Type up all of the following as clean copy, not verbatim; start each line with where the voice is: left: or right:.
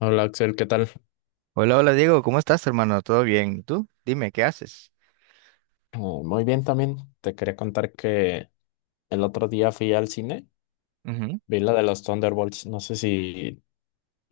left: Hola Axel, ¿qué tal?
right: Hola, hola Diego, ¿cómo estás, hermano? ¿Todo bien? ¿Y tú? Dime, ¿qué haces?
left: Muy bien también. Te quería contar que el otro día fui al cine,
right: Ujú.
left: vi la de los Thunderbolts, no sé si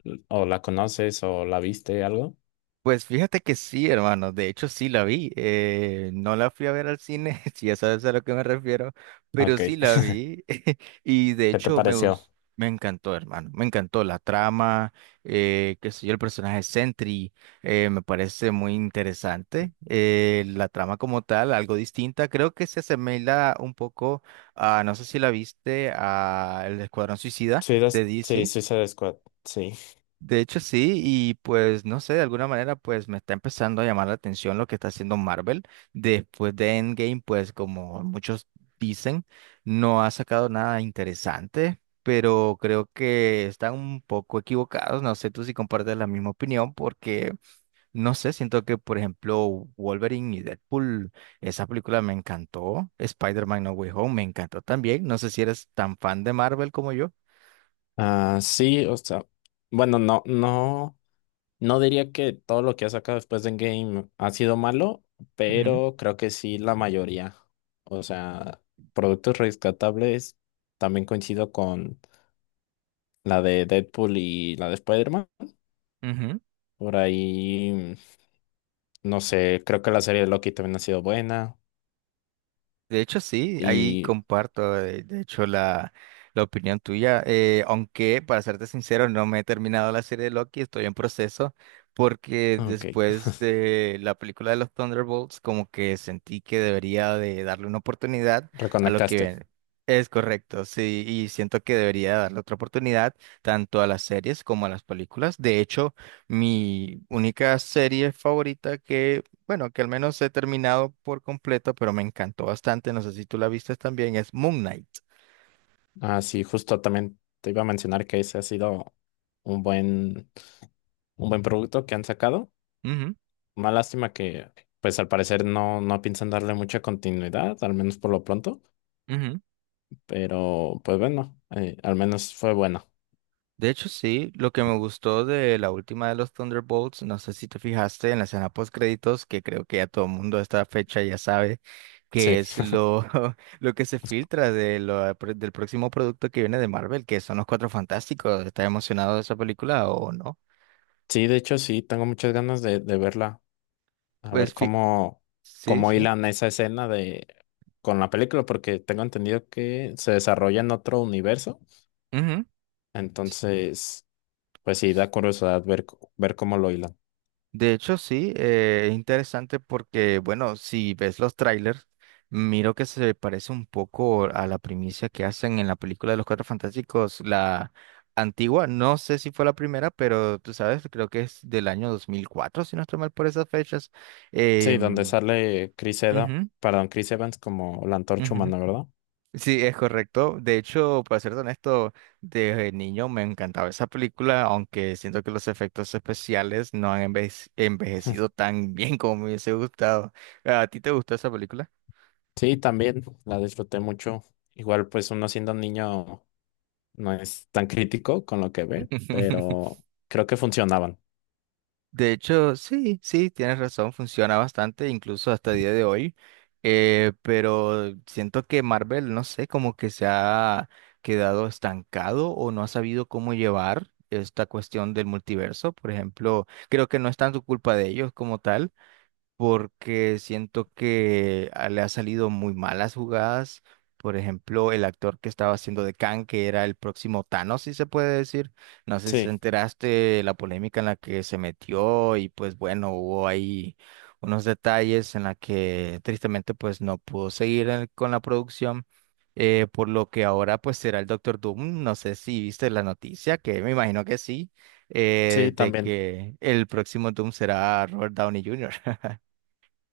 left: o la conoces o la viste algo.
right: Pues fíjate que sí, hermano, de hecho sí la vi, no la fui a ver al cine, si ya sabes a lo que me refiero, pero
left: Ok,
right: sí la vi y de
left: ¿qué te
right: hecho
left: pareció?
right: me encantó, hermano, me encantó la trama, qué sé yo, el personaje Sentry, me parece muy interesante, la trama como tal, algo distinta, creo que se asemeja un poco a, no sé si la viste, a El Escuadrón Suicida
left: Sí,
right: de
left: sí, sí,
right: DC.
left: Suicide Squad, sí.
right: De hecho, sí, y pues no sé, de alguna manera pues me está empezando a llamar la atención lo que está haciendo Marvel. Después de Endgame, pues como muchos dicen, no ha sacado nada interesante, pero creo que están un poco equivocados. No sé tú si compartes la misma opinión, porque no sé, siento que por ejemplo Wolverine y Deadpool, esa película me encantó. Spider-Man No Way Home me encantó también. No sé si eres tan fan de Marvel como yo.
left: Ah, sí, o sea, bueno, no, no, no diría que todo lo que ha sacado después de Endgame ha sido malo,
right: Ujú,
left: pero creo que sí la mayoría. O sea, productos rescatables, también coincido con la de Deadpool y la de Spider-Man.
right: ujú.
left: Por ahí, no sé, creo que la serie de Loki también ha sido buena.
right: De hecho, sí, ahí
left: Y,
right: comparto, de hecho, la opinión tuya, aunque para serte sincero, no me he terminado la serie de Loki, estoy en proceso, porque
left: ok,
right: después de la película de los Thunderbolts, como que sentí que debería de darle una oportunidad a lo que
left: reconectaste.
right: viene. Es correcto, sí, y siento que debería darle otra oportunidad tanto a las series como a las películas. De hecho, mi única serie favorita que bueno, que al menos he terminado por completo, pero me encantó bastante. No sé si tú la viste también, es Moon Knight.
left: Ah, sí, justo también te iba a mencionar que ese ha sido un buen, un buen producto que han sacado.
right: Ujú,
left: Una lástima que, pues al parecer no, no piensan darle mucha continuidad, al menos por lo pronto.
right: ujú.
left: Pero, pues bueno, al menos fue bueno.
right: De hecho, sí, lo que me gustó de la última de los Thunderbolts, no sé si te fijaste en la escena post créditos, que creo que ya todo el mundo a esta fecha ya sabe
left: Sí,
right: que es lo que se filtra de lo, del próximo producto que viene de Marvel, que son los Cuatro Fantásticos. ¿Estás emocionado de esa película o no?
left: sí, de hecho sí, tengo muchas ganas de verla. A ver
right: Pues fi-
left: cómo,
right: sí,
left: cómo
right: sí.
left: hilan esa escena de con la película, porque tengo entendido que se desarrolla en otro universo. Entonces, pues sí, da curiosidad ver, ver cómo lo hilan.
right: De hecho, sí, es interesante porque, bueno, si ves los trailers, miro que se parece un poco a la primicia que hacen en la película de los Cuatro Fantásticos, la antigua, no sé si fue la primera, pero tú sabes, creo que es del año 2004 si no estoy mal por esas fechas. Eh,
left: Sí, donde sale Chris Eda,
right: ujú,
left: perdón, Chris Evans como la antorcha
right: ujú.
left: humana, ¿verdad?
right: Sí, es correcto. De hecho, para ser honesto, desde niño me encantaba esa película, aunque siento que los efectos especiales no han enveje- envejecido tan bien como me hubiese gustado. ¿A ti te gustó esa película?
left: Sí, también la disfruté mucho. Igual, pues uno siendo un niño no es tan crítico con lo que ve, pero creo que funcionaban.
right: De hecho, sí, sí, tienes razón, funciona bastante, incluso hasta el día de hoy. Pero siento que Marvel, no sé, como que se ha quedado estancado o no ha sabido cómo llevar esta cuestión del multiverso. Por ejemplo, creo que no es tanto culpa de ellos como tal, porque siento que le ha salido muy malas jugadas. Por ejemplo, el actor que estaba haciendo de Kang, que era el próximo Thanos, si se puede decir. No sé si te
left: Sí,
right: enteraste de la polémica en la que se metió y pues bueno, hubo ahí unos detalles en la que tristemente pues no pudo seguir con la producción. Por lo que ahora pues será el Doctor Doom. No sé si viste la noticia, que me imagino que sí,
left: sí,
right: de
left: también.
right: que el próximo Doom será Robert Downey Jr.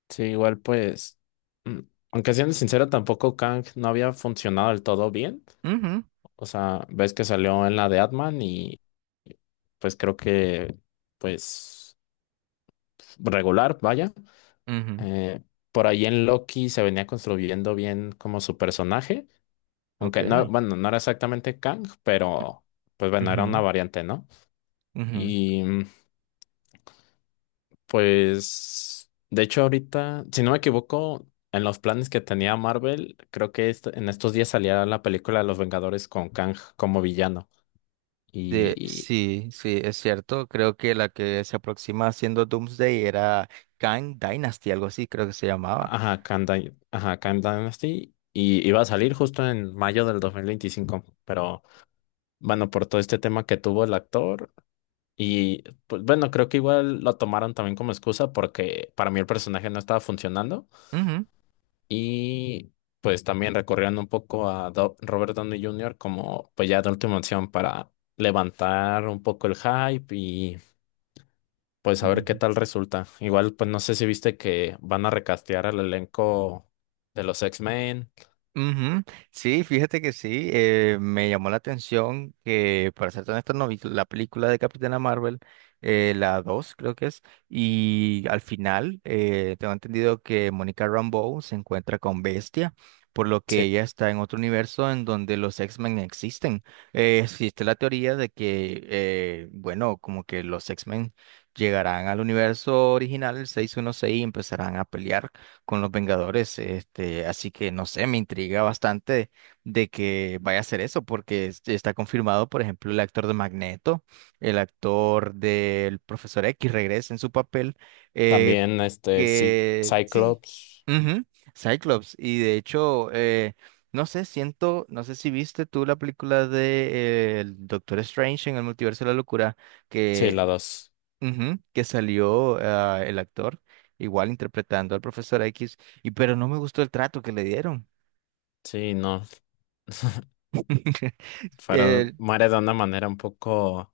left: Sí, igual pues, mm, aunque siendo sincero, tampoco Kang no había funcionado del todo bien.
right: Ujú,
left: O sea, ves que salió en la de Atman y pues creo que pues regular, vaya.
right: ujú,
left: Eh, por ahí en Loki se venía construyendo bien como su personaje, aunque no,
right: ok.
left: bueno, no era exactamente Kang, pero pues bueno, era una
right: Ujú,
left: variante, ¿no?
right: ujú.
left: Y pues, de hecho, ahorita, si no me equivoco, en los planes que tenía Marvel, creo que en estos días salía la película de Los Vengadores con Kang como villano. Y,
right: Sí, sí, es cierto. Creo que la que se aproxima haciendo Doomsday era Kang Dynasty, algo así, creo que se llamaba.
left: ajá, Kang, ajá, Kang Dynasty. Y iba a salir justo en mayo del 2025. Pero, bueno, por todo este tema que tuvo el actor. Y, pues, bueno, creo que igual lo tomaron también como excusa porque para mí el personaje no estaba funcionando.
right: Ujú.
left: Y pues también recorrieron un poco a Robert Downey Jr. como pues ya de última opción para levantar un poco el hype y pues a ver qué
right: Ujú.
left: tal resulta. Igual pues no sé si viste que van a recastear al elenco de los X-Men.
right: Ujú. Sí, fíjate que sí, me llamó la atención que, para ser honesto, no vi la película de Capitana Marvel, la 2 creo que es, y al final tengo entendido que Monica Rambeau se encuentra con Bestia, por lo que
left: Sí,
right: ella está en otro universo en donde los X-Men existen. Existe la teoría de que, bueno, como que los X-Men llegarán al universo original, el 616, y empezarán a pelear con los Vengadores, este, así que no sé, me intriga bastante de que vaya a hacer eso, porque está confirmado, por ejemplo, el actor de Magneto, el actor del Profesor X regresa en su papel, eh,
left: también este sí,
right: que sí,
left: Cyclops.
right: ujú, Cyclops, y de hecho, no sé, siento, no sé si viste tú la película de el Doctor Strange en el Multiverso de la Locura,
left: Sí,
right: que
left: la dos.
right: Ujú, que salió el actor, igual interpretando al profesor X, y pero no me gustó el trato que le dieron.
left: Sí, no.
right: Eh,
left: Fueron, muere de una manera un poco,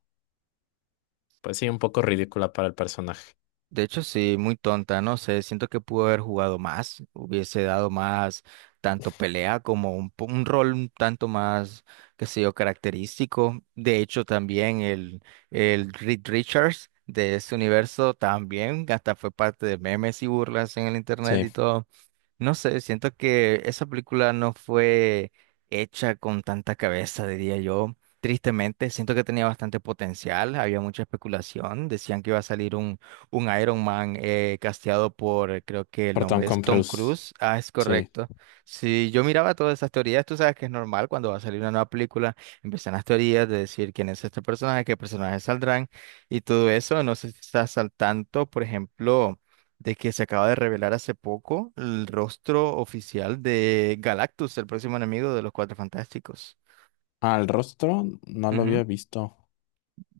left: pues sí, un poco ridícula para el personaje.
right: de hecho, sí, muy tonta, no sé, siento que pudo haber jugado más, hubiese dado más tanto pelea como un, un rol un tanto más, qué sé yo, característico. De hecho, también el Reed Richards de ese universo también, hasta fue parte de memes y burlas en el internet
left: Sí,
right: y todo. No sé, siento que esa película no fue hecha con tanta cabeza, diría yo. Tristemente, siento que tenía bastante potencial, había mucha especulación, decían que iba a salir un Iron Man casteado por, creo que el
left: por Tom
right: nombre es Tom
left: Cruise.
right: Cruise, ah, es
left: Sí.
right: correcto. Si yo miraba todas esas teorías, tú sabes que es normal cuando va a salir una nueva película, empiezan las teorías de decir quién es este personaje, qué personajes saldrán y todo eso, no sé si estás al tanto, por ejemplo de que se acaba de revelar hace poco el rostro oficial de Galactus, el próximo enemigo de los Cuatro Fantásticos.
left: Al rostro no lo
right: Ujú.
left: había visto.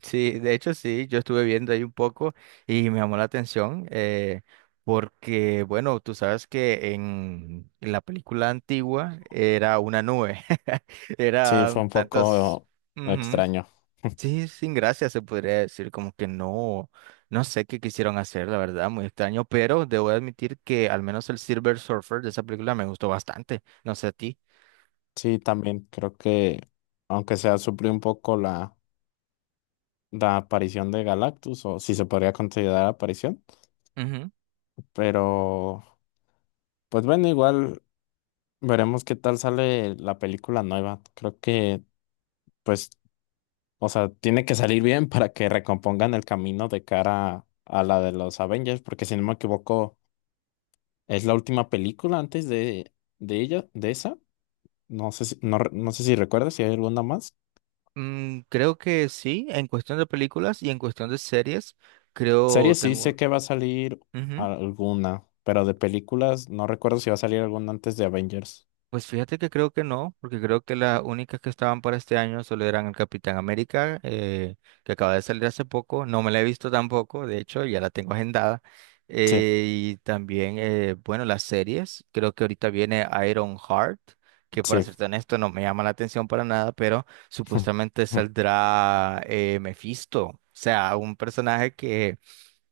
right: Sí, de hecho sí, yo estuve viendo ahí un poco y me llamó la atención porque, bueno, tú sabes que en la película antigua era una nube,
left: Sí,
right: era
left: fue
right: un
left: un
right: tantos...
left: poco extraño.
right: Sí, sin gracia se podría decir, como que no, no sé qué quisieron hacer, la verdad, muy extraño, pero debo admitir que al menos el Silver Surfer de esa película me gustó bastante, no sé a ti.
left: Sí, también creo que, aunque sea, suplió un poco la aparición de Galactus, o si se podría considerar aparición.
right: Ujú.
left: Pero, pues bueno, igual veremos qué tal sale la película nueva. Creo que, pues, o sea, tiene que salir bien para que recompongan el camino de cara a la de los Avengers, porque si no me equivoco, es la última película antes de ella, de esa. No sé si, no, no sé si recuerdas si hay alguna más.
right: Mm, creo que sí, en cuestión de películas y en cuestión de series, creo
left: Series sí sé
right: tengo...
left: que va a salir
right: ujú.
left: alguna, pero de películas no recuerdo si va a salir alguna antes de Avengers.
right: Pues fíjate que creo que no, porque creo que las únicas que estaban para este año solo eran el Capitán América, que acaba de salir hace poco. No me la he visto tampoco, de hecho, ya la tengo agendada.
left: Sí,
right: Y también, bueno, las series. Creo que ahorita viene Iron Heart, que para
left: sí.
right: serte honesto no me llama la atención para nada, pero supuestamente saldrá Mephisto, o sea, un personaje que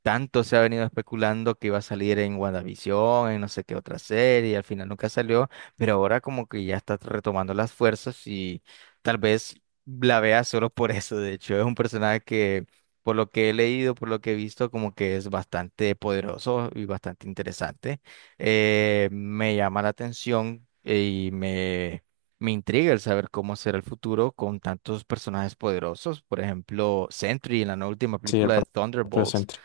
right: tanto se ha venido especulando que iba a salir en WandaVision, en no sé qué otra serie, y al final nunca salió, pero ahora como que ya está retomando las fuerzas y tal vez la vea solo por eso. De hecho, es un personaje que, por lo que he leído, por lo que he visto, como que es bastante poderoso y bastante interesante. Me llama la atención y me intriga el saber cómo será el futuro con tantos personajes poderosos. Por ejemplo, Sentry en la nueva última
left: Sí, el
right: película de
left: propio
right: Thunderbolts
left: Sentry.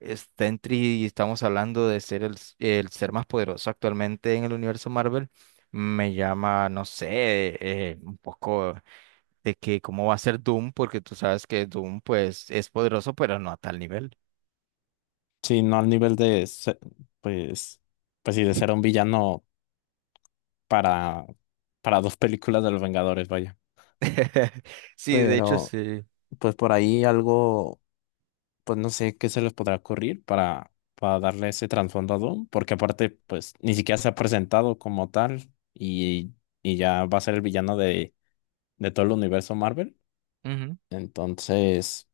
right: está en y estamos hablando de ser el ser más poderoso actualmente en el universo Marvel. Me llama, no sé, un poco de que cómo va a ser Doom, porque tú sabes que Doom pues es poderoso, pero no a tal nivel.
left: Sí, no al nivel de, pues, pues sí, de ser un villano para, para dos películas de los Vengadores, vaya.
right: Sí, de hecho
left: Pero,
right: sí.
left: pues por ahí algo. Pues no sé qué se les podrá ocurrir para darle ese trasfondo a Doom, porque aparte, pues ni siquiera se ha presentado como tal y ya va a ser el villano de todo el universo Marvel.
right: Ujú,
left: Entonces,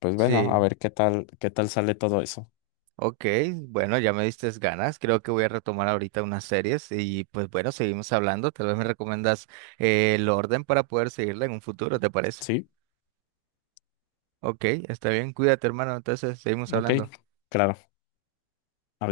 left: pues bueno, a
right: sí,
left: ver qué tal sale todo eso.
right: ok, bueno, ya me diste ganas. Creo que voy a retomar ahorita unas series y pues bueno, seguimos hablando. Tal vez me recomiendas el orden para poder seguirla en un futuro, ¿te parece?
left: Sí,
right: Ok, está bien, cuídate, hermano. Entonces, seguimos
left: ok,
right: hablando.
left: claro. Adiós.